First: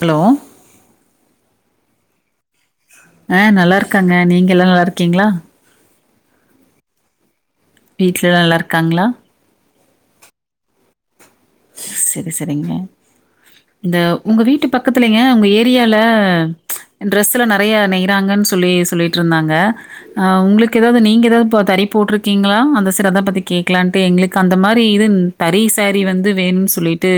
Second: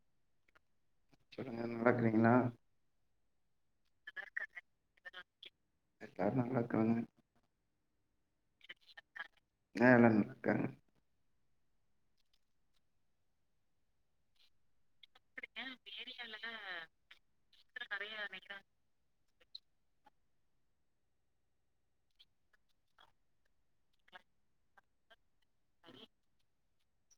Hello நடக்கறீங்களா ஆஹ் நல்லா இருக்காங்க நீங்க நல்லா இருக்கீங்களா எல்லரு நல்ல இருக்கங்க [inaudible] வீட்ல எல்லாம் நல்லா இருக்காங்களா ஆஹ் எல்லரு இருக்காங்க [inaudible] செரி செரிங்க இந்த உங்க வீட்டு பக்க பக்கத்துலைங்க உங்க ஏரியால ச் டரெஸ்ல நெறைய நெய்கிறாங்கன்னு சொல்லி சொல்லிட்டு இருந்தாங்க. உங்களுக்கு ஏதாவது நீங்க ஏதாவது தறி போட்டிருக்கீங்களா அந்த தறி [unintelligible] சேரியெலாம் எங்களுக்கு அந்த மாதிரி இது தறி சாரி வந்து வேணும்னு சொல்லிட்டு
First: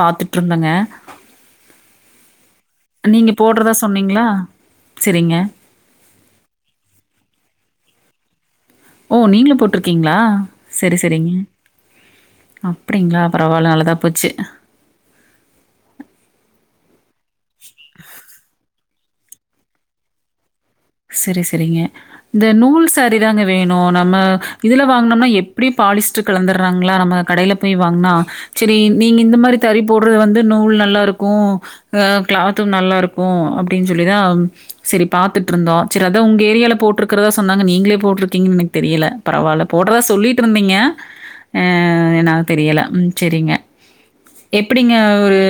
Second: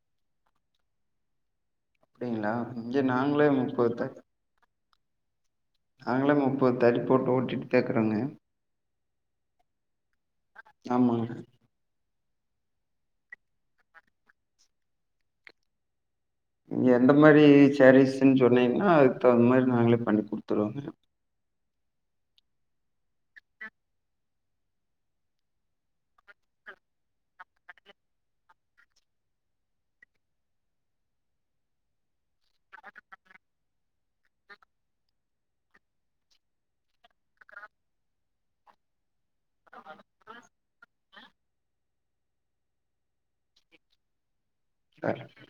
பாத்துட்டு இருந்தோங்க அப்டிங்களா இங்க நாங்களே முப்பது [unintelligible] செரிங்க நாங்களே முப்பது தறி போட்டு ஓட்டிகிட்டு இருக்றோங்க ஓ நீங்களும் போட்டிருக் ங்களா செரி ஆமாங்க செரிங் அப்டிங்களா பரவால்ல நல்லதா போச்சு [unintelligible] எந்த மாரி செரிஸ்ன்னு சொன்னீங்கன்னா அது மாரி நாங்களே பண்ணி கொடுப் செரி செரிங்க இந்த நூல் சாரிதாங்க வேணு நம்ம இதுல வாங்கனோம்னா எப்டி பாலிஸ்டர் கலந்துடுறாங்களா நம்ம கடைல போய் வாங்குனா சேரி நீங்க இந்த மாதிரி தறி போடுறது வந்து நூல் நல்லா இருக்கூ அஹ் கிளாத்தும் நல்லா இருக்கூ அப்டின்னு சொல்லிதான் செரி பாத்துட் இருந்தோம் சேரி உங்க ஏரியால போட்டிருக்கறதா சொன்னாங்க நீங்களே போட்டிருக்கீங்கன்னு எனக்கு தெரியல பரவால்ல போடுறதா சொல்லிட்டு இருந்தீங்க அஹ் என்ன தெரியல சேரிங்க எப்டிங்க ஒரு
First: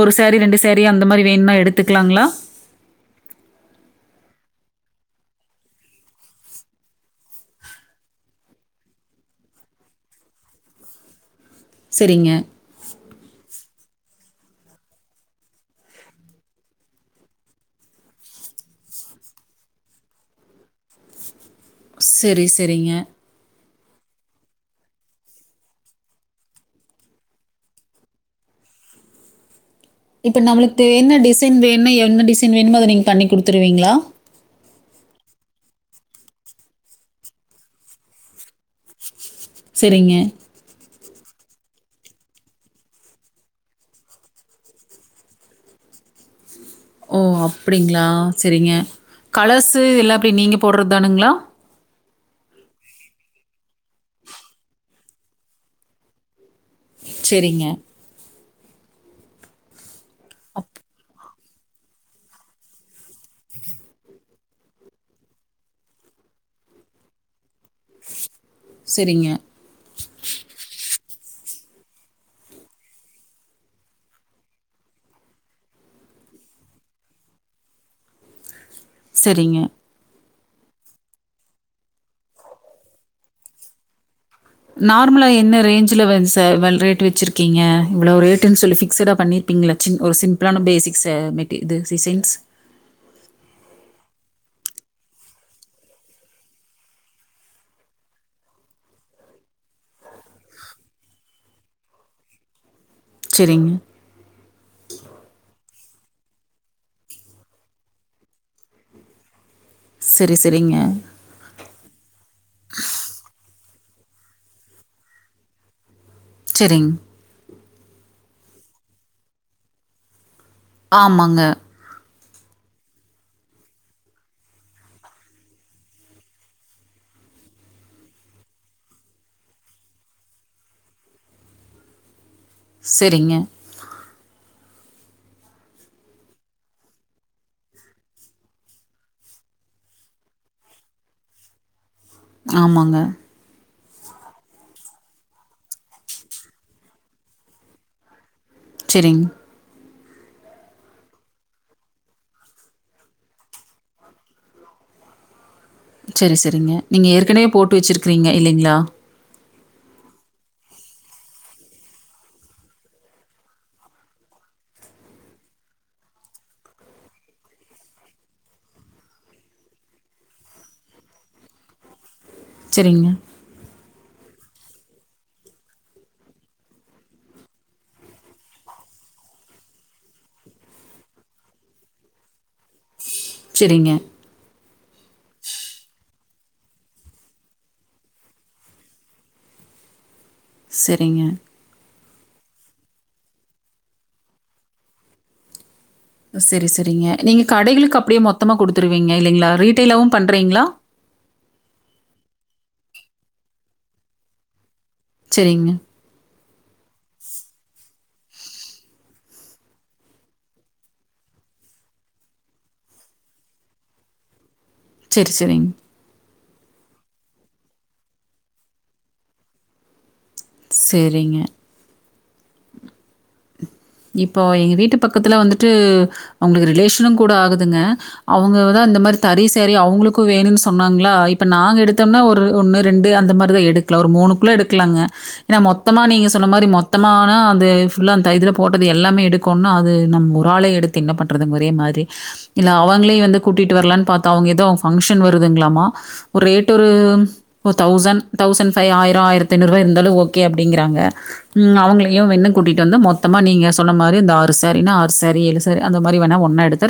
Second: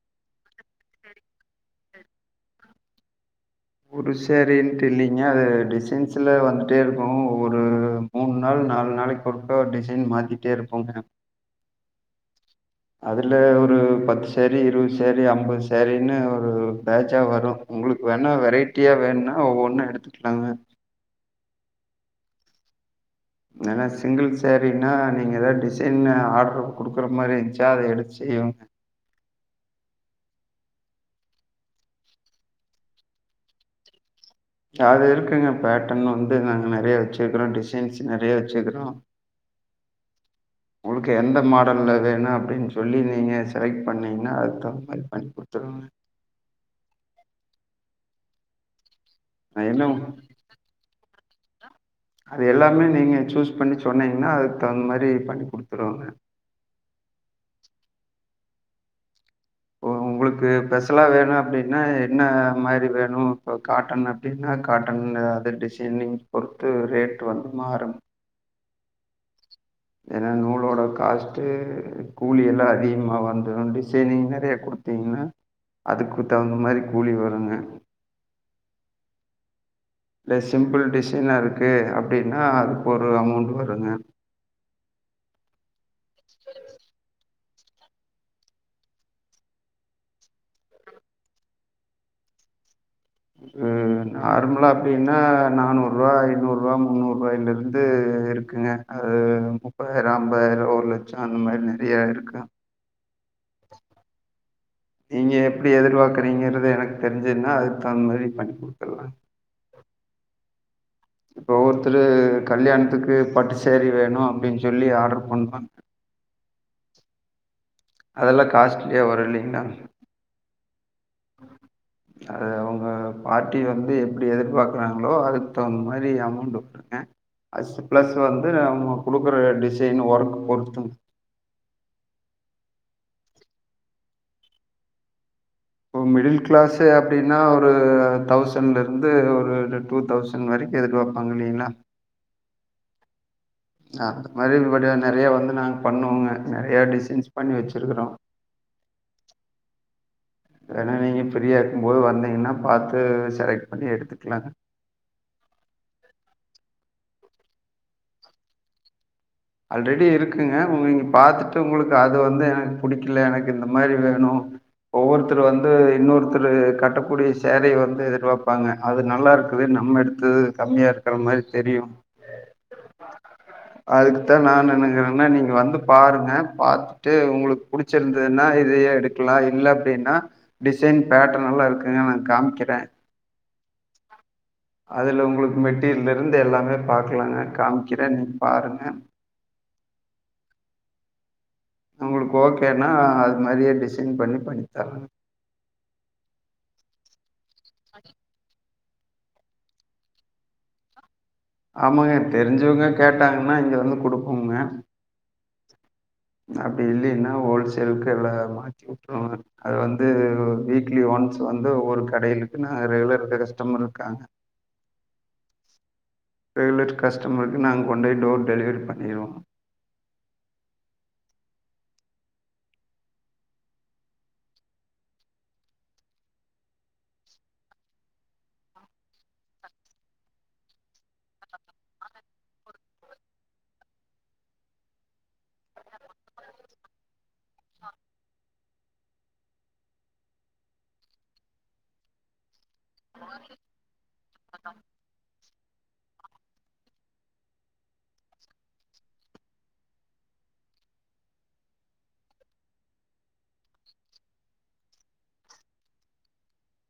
ஒரு சேரி ரெண்டு சேரி அந்த மாதிரி வேணுனா எடுத்துக்கலாங்களா ஒரு சாரின்ட்டு இல்லைங்க அது டிசைன்ஸ்ல வந்துட்டே இருக்கூ. ஒரு மூணு நாள் நாலு நாளைக்கு ஒருக்கா டிசைன் மாத்திட்டே இருப்போங்க செரிங்க அதுல ஒரு பத்து செரி இருவது செரி ஐம்பது செரினு ஒரு பேட்சா வரும் உங்களுக்கு வேணா வெரைட்டியா வேணும்னா ஒவ்வொன்னு எடுத்துக்கலாங்க. செரி செரிங்க என்னனா சிங்கிள் சாரினா நீங்க எதாவ்து டிசைன்னு ஆட்ரு குடுக்குற மாரி இருந்துச்சா அத எடுத்து செய்வோங்க இப்ப நம்ளுக்கு என்ன டிசைன் வேணுனா என்ன டிசைன் வேணுமோ அத நீங்க பண்ணி குடுத்துருவீங்களா அது இருக்குங்க பேட்டர்ன் வந்து நாங்க நெறையா வெச்சுருக்குறோம் டிசைன்ஸ் நெறையா வெச்சுக்குறோம் செரிங்க ஆல் வேணும் அப்டின்னு சொல்லி நீங்க செலக்ட் பண்ணீங்கன்னா அதுக்கு தகுந்த மாரி பண்ணி குடுத்துருவ ஓ அப்டிங்களா செரிங்க அது கலர்ஸ்சு என்ன எல்லா நீங்க போட்றது தானுங்களா அது எல்லாமே நீங்க சூஸ் பண்ணி சொன்னீங்னா அதுக்கு தகுந்த மாரி பண்ணிக் குடுத்துருவாங்க செரிங்க உங்குளுக்கு ஸ்பெஷலா வேணு அப்டினா என்ன மாரி வேணு இப்போ காட்டன் அப்டினா காட்டன் அது டிசைனிங் பொறுத்து ரேட்டு வந்து மாறும் செரிங்க ஏனா நூலோட காஸ்ட்டு கூலி எல்லா அதிகமா வந்துரும் டிசைனிங் நெறையா குடுத்தீங்கனா அதுக்கு தகுந்த மாரி கூலி வருங்க செரிங்க இல்ல சிம்பிள் டிசைனா இருக்கு அப்டினா அதுக்கு ஒரு அமௌண்ட் வருங்க நார்மலா என்ன ரேஞ்ச்ல வந்து சார் ரேட்டு வெச்சிருக்க ஓகேங்க இவ்ளோ ரேட்டுனு சொல்லு ஃபிக்ஸ்ஸடா பண்ணிருப்பீங்கள சின் ஒரு சிம்பிளான பேசிக்ஸ்ஸ மெட் இது டிசைன்ஸ் நார்மலா அப்டினா நானூற்வா ஐந்நூற்வா முன்னூற்வாயில இருந்து இருக்குங்க அது முப்பதாயிரம் ஐம்பதாயிரம் ஒரு லட்சம் அந்த மாரி நெறயா இருக்கு செரிங் நீங்க எப்டி எதிர் பாக்குறீங்கறது எனக்கு தெரிஞ்சுதுனா அதுக்கு தகுந்த மாரி பண்ணி் குடுத்ருலாங்க செரி செரிங்க இப்ப ஒவ்வொருத்துரு கல்யாணத்துக்கு பட்டு சாரி வேணு அப்டினு சொல்லி ஆர்டர் பண்ணுவா செரிங் அதெல்லா காஸ்ட்லியா வரு இல்லிங்கலா ஆமாங்க அது அவுங்க பார்ட்டி வந்து எப்டி எதிர்பாக்குறாங்களோ அதுக்கு தகுந்த மாரி அமௌண்ட் குடுப்ப அடுத்து பிளஸ் வந்து அவுங்க குடுக்குற டிசைன் ஒர்க் பொறுத்துங்க செரிங்க இப்ப மிடில் கிளாஸ்சு அப்டினா ஒரு தௌசண்ல இருந்து ஒரு டூ தௌசண் வரைக்கு எதிர் பாப்பாங்க இல்லிங்களா ஆமாங்க அந்த மாரி இவட நெறயா வந்து நாங்க பண்ணுவங்க நெறயா டிசைன்ஸ் பண்ணி வெச்சிருக்குறோ செரிங் வேன்னா நீங்க ஃப்ரீயா இருக்கும் போது வந்தீங்னா பாத்து செலக்ட் பண்ணி எடுத்துக்குலாங் சரி, சரிங்க. நீங்க ஏற்கனவே போட்டு வெச்சுருக்குறீங்க இல்லிங்ளா ஆல்ரெடி இருக்குங்க உங்க இங்க பாத்துட்டு உங்குளுக்கு அது வந்து எனக்கு புடிக்குல எனக்கு இந்த மாரி வேணு ஒவ்வொருத்தர் வந்து இன்னொருத்துரு கட்டக்கூடிய சேலய வந்து எதிர்பாப்பாங்க அது நல்லா இருக்கு நம்ம எடுத்து கம்மியா இருக்குற மாரி தெரியு செரிங்க அதுக்குத்தா நா என்னக்கறன்னா நீங்க வந்து பாருங்க பாத்துட்டு உங்குளுக்கு புடிச்சுருந்துன்னா இதயே எடுக்கலா இல்ல அப்டினா டிசைன் பேட்டர்ன் எல்லா இருக்குங்க நா காமிக்கிற செரிங்க அதுல உங்குளுக்கு மெட்டீரியல்ல இருந்து எல்லாமே பாக்கலாங்க காமிக்கிற நீங்க பாருங்க செரிங்க உங்குளுக்கு ஓகேனா அது மாரியே டிசைன் பண்ணி பண்ணித்தர செரி செரிங்க நீங்க கடைகளுக்கு அப்படியே மொத்தமா குடுத் துருவீங்க இல்லைங்ளா ரீட்டெய்லாவும் பண்றீங்ளா ஆமாங்க தெரிஞ்சவங்க கேட்டாங்கனா இங்கிருந்து குடுப்பம்ங்க செரிங்க அப்படி இல்லைனா ஹோல்சேல் இருக்கு எல்லா மாத்தி விட்டுருவாங்க அது வந்து வீக்லி ஒன்ஸ் வந்து ஒவ்வொரு கடையிலக்கு நா ரெகுலர் கஸ்டமர் இருக்காங்க செரி செரிங்க ரெகுலர் கஸ்டமருக்கு நாங்க கொண்ட போய் டோர் டெலிவரி பண்ணிடுவோ சேரிங்க இப்போ எங்க வீட்டு பக்கத்துல வந்துட்டு அவங்கள் ரிலேஷனுங் கூட ஆகுதுங்க அவங்கதா இந்த மாரி தறி சேரி அவங்களுக்கு வேணுன்னு சொன்னாங்களா இப்ப நாங்க எடுத்தோம்னா ஒரு ஒண்ணு ரெண்டு அந்த மாதிரிதா எடுக்கலா ஒரு மூணுக்குள்ள எடுக்கலாங்க ஏனா மொத்தமா நீங்க சொன்ன மாரி மொத்தமானா அது ஃபுல்லா அந்த இதுல போட்டது எல்லாமே எடுக்கோண்னா அது நம் ஒராளே எடுத்து என்ன பண்றது ஒரே மாரி இல்ல அவங்களே வந்து கூட்டிட்டு வரலான்னு பார்த்தோ அவுங்க ஏதோ அவுங்க ஃபங்க்ஷன் வருதுங்களாமா ஒரு ரேட் ஒரு ஒரு தௌசண்ட் தௌசண்ட் ஃபைவ் ஆயிரோ ஆயிரத்தி ஐநூறு ரூவா இருந்தாலு ஓகே அப்படிங்கிறாங்க ம் அவங்களையு வெண்ணா கூட்டிட்டு வந்தா மொத் தமா நீங்க சொன்ன மாரி இந்த ஆறு சாரீனா ஆறு சாரி ஏழு சாரி அந்த மாரி வேணா ஒன்னா எடுத்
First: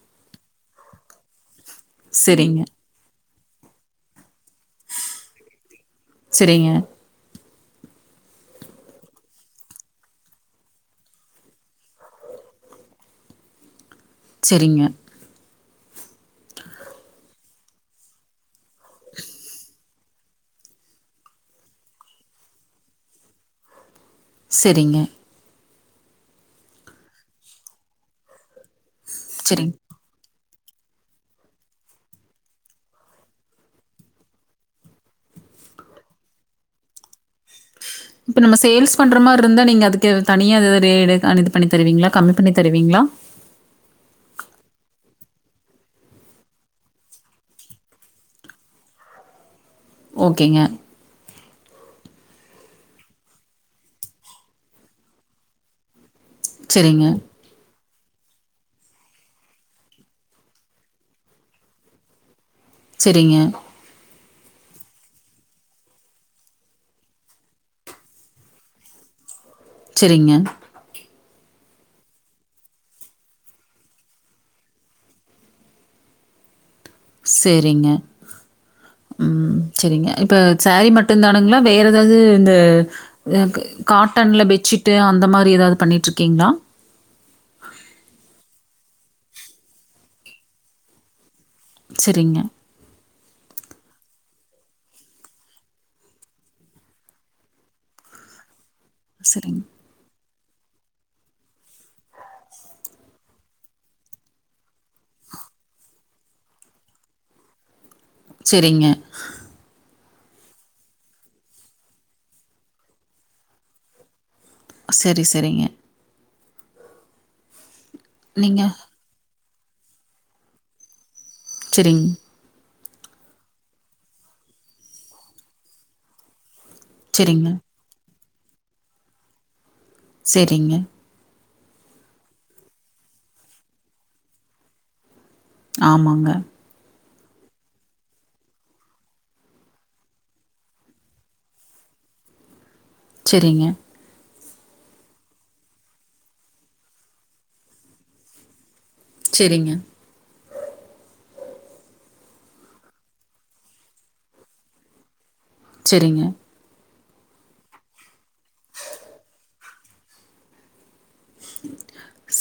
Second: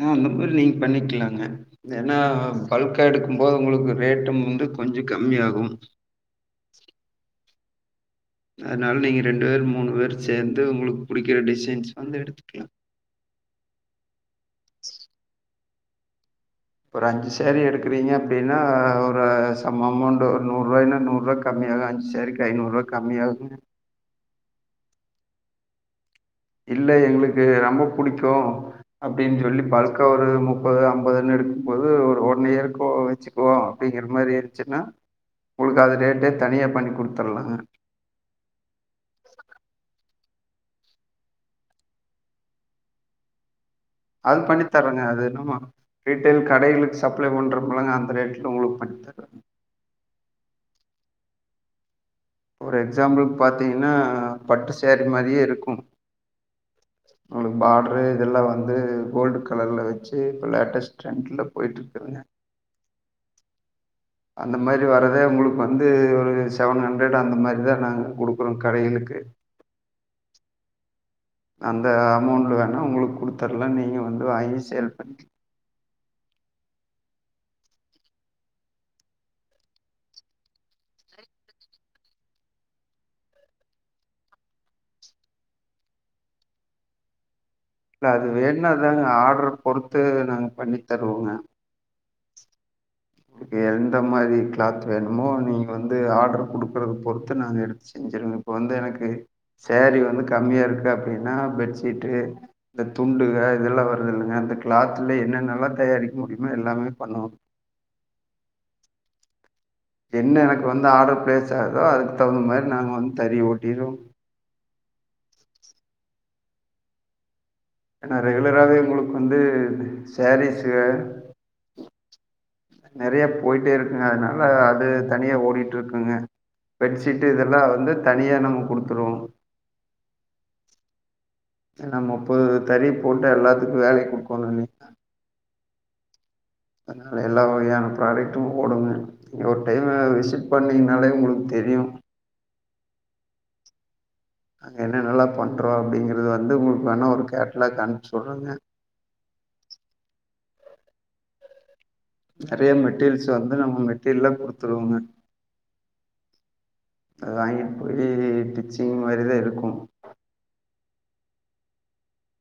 ஆஹ அந்த மாரி நீங்க பண்ணிக்கலாங்க ஏனா சரிங்க, பல்க்கா எடுக்கும்போது உங்களுக்கு ரேட்டும் வந்து கொஞ்சோ கம்மி ஆகும் சரிங்க, [inaudible] அதனால நீங்க ரெண்டு பேர் மூணு பேர் சேர்ந்து உங்களுக்கு புடிக்கிற டிசைன்ஸ் வந்து எடுத்துக்கலா செரிங்க ஒரு அஞ்சு சாரி எடுக்கறீங்க அப்படின்னா ஒரு சம் அமௌண்ட் ஒரு நூறு ரூவாய்ன்னா நூறு ரூபா கம்மி ஆகு அஞ்சு சாரிக்கு ஐநூறு ரூவா கம்மி ஆகுங்க செரிங்க இல்ல எங்களுக்கு ரொம்ப புடிக்கூ அப்படின்னு சொல்லி சரிங்க. பல்கா ஒரு மு ப்பது ஐம்பதுன்னு எடுக்கும்போது ஒரு ஒன் இயருக்கே வெச்சுக்குவோ அப்படிங்கிற மாரி இருந்துச்சுன்னா உங்களுக்கு அது ரேட்டே தனியா பண்ணி குடுத்துடலாங்க இப்ப நம்ம சேல்ஸ் பண்ற மாரி இருந்தா நீங்க அதுக் கு தனியா இது ரே பண்ணி தருவீங்களா கம்மி பண்ணித் தருவீங்களா ம் பண்ணித் தர்ரங்க அது என்னமோ ரீட்டேள் கடைளுக்கு சப்ளை பண்றப்பல்லங்க அந்த ரேட்ல உங்களுக்கு பண்ணி தர்ரங்க ஓகேங்க ஒரு எக்ஸாம்பிள் பாத்தீங்கன்னா பட்டு சேரீ மாரியே இருக்கூ சரிங்க, உங்ளுக்கு பார்டர் ரே இப்ப இதெல்லா வந்து கோல்டு கலர்ல வெச்சு இப்ப லேட்டஸ்ட் டிரிண்ட்ல போய்ட்டு இருக்குதுங்க செரிங்க அந்த மாரி வர்ரத உங்களுக்கு வந்து ஒரு செவன் ஹண்ட்ரட் அந்த மாரிதா நாங்க குடுக்குறோ கடைகளுக்கு செரிங்க அந்த அமௌண்ட் வேணா உங்களுக்கு குடுத்தர்லா நீங்க வந்து வாங்கி சேல் பண்ணிக்கலா சேரிங்க ம் சேரிங்க இப்ப சாரீ மட்டுந்தானுங்களா வேற எதாவது இந்த காட்டன்ல பெட்ஷீட்டு அந்த மாரி எதாவது பண்ணிட்டு இருக்கீங்களா இல்ல அது வேணுன்னா அதாங்க ஆர்டரு பொறுத்து நாங்க பண்ணித் தருவோங்க செரிங்க எந்த மாரி கிளாத் வேணுமோ நீங்க வந்து ஆர்டர் குடுக்குறத பொறுத்து நாங்க எடுத்து செஞ்சிருவங்க இப்ப வந்து எனக் கு சரிங்க, சேரி வந்து கம்மியா இருக் அப்டீனா பெட்ஷீட்டு இந்த துண்டுக இதெல்லா வருதில்லங்க அந்த கிளாத்தில்ல என்னென்னல்லா தயாரிக் முடியுமோ எல்லாமே பண்ணுவாங்க செரிங்க என்ன எனக்கு வந்து ஆர்டரு பிளேஸ் ஆகுதோ அதுக்கு தகுந்த மாரி நாங்க வந்து தறி ஓட்டிடுவோ செரி செரிங்க நா நீங்க ரெகுலராவே உங்குளுக்கு வந்து [unintelligible] சேரீஸ் [unintelligible] செரிங் நெறைய போயிட்டே இருக்குங்க அதனால அது தனியா ஓடிட்டுருக்குங்க பெட்ஷீட்டு சரிங்க, இதெல்லா வந்து தனியா நம்ம குடுத்துருவோ செரிங்க ஏன்னா முப்பது தறி போட்டு எல்லாத்துக்கு வேல குடுக்குணு இல்லைங்ளா ஆமாங்க அதனால் எல்லா வகையான ப்ராடக்ட்டு ஓடுங்க நீங்க ஒரு டைமு விசிட் பண்ணீங்கனாலே உங்களுக்கு தெரியு செரிங்க நாங்க என்னென்னல்லா பண்றோ அப்டிங்கறிறது வந்து உங்குளுக் வேணா ஒரு கேட்லாக் அனுப் சொல்றங்க செரிங்க நெறைய மெட்டீரீல்ஸ் வந்து நம்ம மெட்டீரீல்லா குடுத்துடுவோங்க செரிங்க அது வாங்கிட்டு போயி டிச்சிங் மாரிதா இருக்கு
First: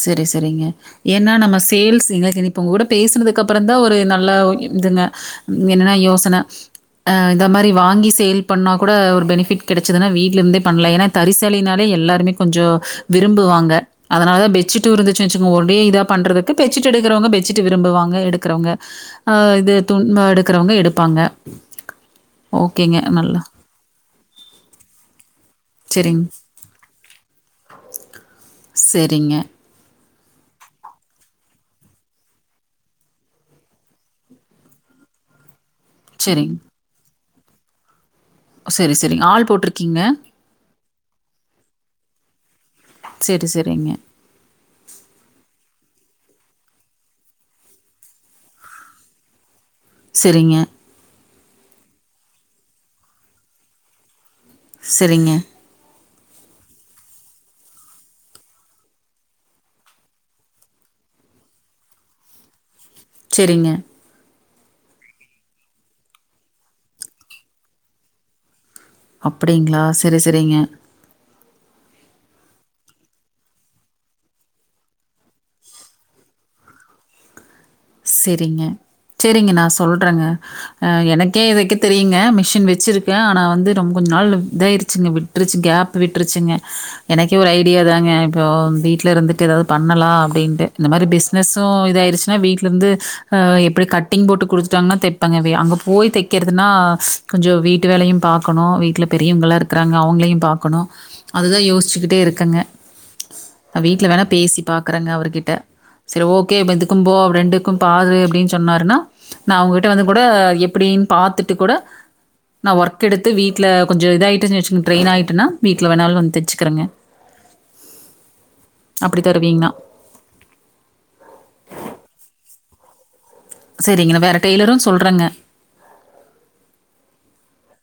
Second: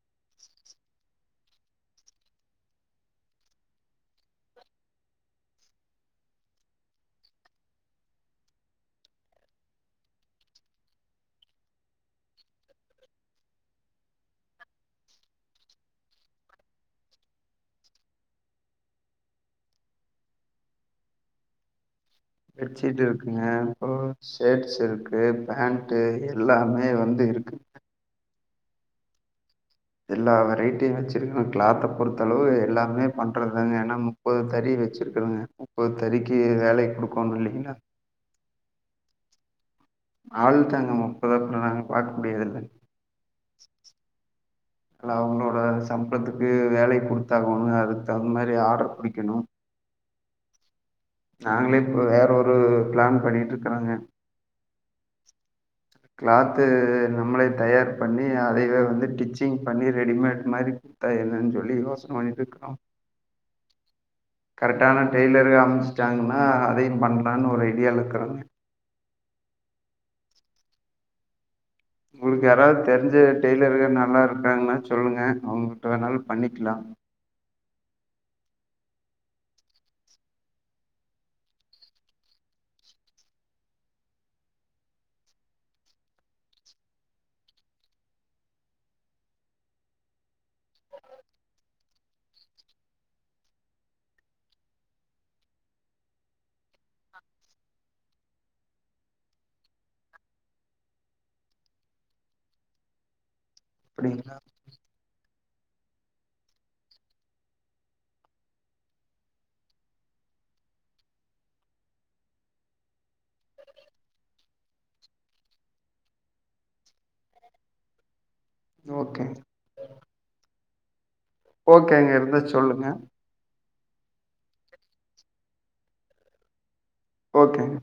செரி செரிங்க ஏன்னா நம்ம சேல்ஸ் எங்களுக்கு இனி இப்போ உங்க கூட பேசுனதுக்கு அப்புற தா ஒரு நல்லா ஒ இதுங்க ம் என்னென்னா யோசன அ இந்த மாரி வாங்கி சேல் பண்ணா கூட ஒரு பெனிஃபிட் கெடச்சதுன்னா வீட்ல இருந்தே பண்லா ஏன்னா தறி சேலை னாலே எல்லாருமே கொஞ்சோ விரும்புவாங்க அதனாலதா பெட்சீட்டு இருந்துச்சு வச்சுங்க ஒடே இதா பண்றதுக்கு பெட்சீட் எடுக்கிறவங்க பெட்சிட்டு விரும்புவாங்க எடுக்கிறவங்க அ இது துண்டு எடுக்கிறவங்க எடுப்பாங்க ஓகேங்க. பெட்ஷீட் நல்லா இருக்குங்க அப்பறோ சேட்ஸ் இருக்கு பேண்ட்டு சரிங்க. எல்லாமே வந்து இருக்கு செரிங்க எல்லா வெரைட்டியு வச்சிரு [unintelligible] கிளாத்த பொறுத்தளவு எல்லாமே பண்றதுதாங்க ஏன்னா முப்பது தறி வச்சிருக்கறங்க ஒரு தறிக்கு சரிங்க. வேலை குடுக் [unintelligible] செரி செரிங்க ஆள் போட்டுருக் ஆள்தாங்க முப்பத் [unintelligible] நாங்க பாக் முடியாதுல்ல சரி, சரிங்க. எல்லா அவங்களோட சம்பளத்துக்கு வேலை குடுத்தாகணு அதுக்கு தகுந் மாரி ஆடர் புடிக்கணு செரிங்க நாங்களே இப்ப வேற ஒரு பிளான் பண்ணிட்டுருக்குறேங்க சரிங்க. க்ளாத்து நம்மளே தயார் பண்ணி அதைவே வந்து டிச்சிங் பண்ணி ரெடிமேட் மாரி ப் சொல்லி யோசன பண்ணிட்ருக்கிறோ செரிங்க கரெக்டான டெய்லரு அமஞ்சுட்டாங்கன்னா அதையு பண்ணலான்னு ஒரு ஐடியால இருக்குறோங்க அப்படிங்ளா செரி செரிங்க உங்ளுக்கு யாராவ்து தெரிஞ்ச டெய்லரு நல்லா இருக்காங்ன்னா சொல்லுங்க அவுங்கிட்ட வேணாலு பண்ணிக்கலாம் செரிங்க செரிங்க நா சொல்றேங்க அ எனக்கே தெக்கே தெரியுங்க மிஷின் வச்சிருக்கே ஆனா வந்து ரொம் கொஞ்ச் நாள் இதாயிருச்சுங்க விட்ருச்சு கேப் விட்ருச்சுங்க எனக்கே ஒரு ஐடியா தாங்க இப்போ வீட்ல இருந்துட்டு எதாவ்து பண்ணலா அப்டின்ட்டு இந்த மாரி பிஸ்னஸு இதாயிருச்சுன்னா வீட் ல இருந்து அ எப்படி கட்டிங் போட்டு குடுத்துட்டாங்கன்னா தெப்பங்க அங்க போய் தெக்கிறதுனா கொஞ்சோ வீட்டு வேலயு பாக்கணு வீட்டல பெரியவங்கா ல இருக்றாங்க அவங்களையு பாக்கணு அதுதா யோசிச்சுக்கிட்டே இருக்கங்க நா வீட்ல வேணா அப்படிங்களா பேசி பாக்குறேங்க அவருகிட்ட சரி ஓகே இப்ப இதுக்கும்போ ரெண்டு க்கும்பாது அப்டின்னு சொன்னாருன்னா நான் அவகிட்ட வந்து கூட எப்டின்னு பாத்துட்டு கூட நான் ஒர்க் எடுத்து வீட்ல கொஞ்சோ இதாயிட்டேனா வெச்சு ட்ரெயின் ஆயிட்டேன்னா வீட்ல வேணாலும் வந்து தெச்சுக்கிறங்க அப்டி ஓகேங்க தருவீங்னா ஓகே அங்க இருந்தா சொல்லுங்க சரிங்க வேற டெய்லரோ சொல்றேங்க ஓகேங்க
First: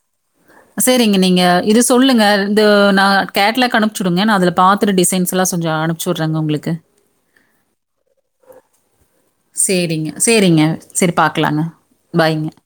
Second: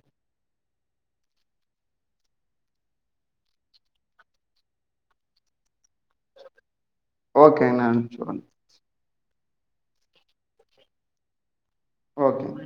சரிங்க நீங்க இது சொல்லுங்க இந்த நான் கேட்லாக் அனுப்பிச்சுடுங்க நான் அதுல பாத்துடு டிசைன்ஸ் எல்லா கொஞ்சோ அனுப்பிச்சுடுறேங்க உங்களுக்கு ஓகே நா அம்ச்டுறங்க சேரிங்க சேரிங்க சரி பாக்கலாங்க பாய்ங்க ஓகேங்க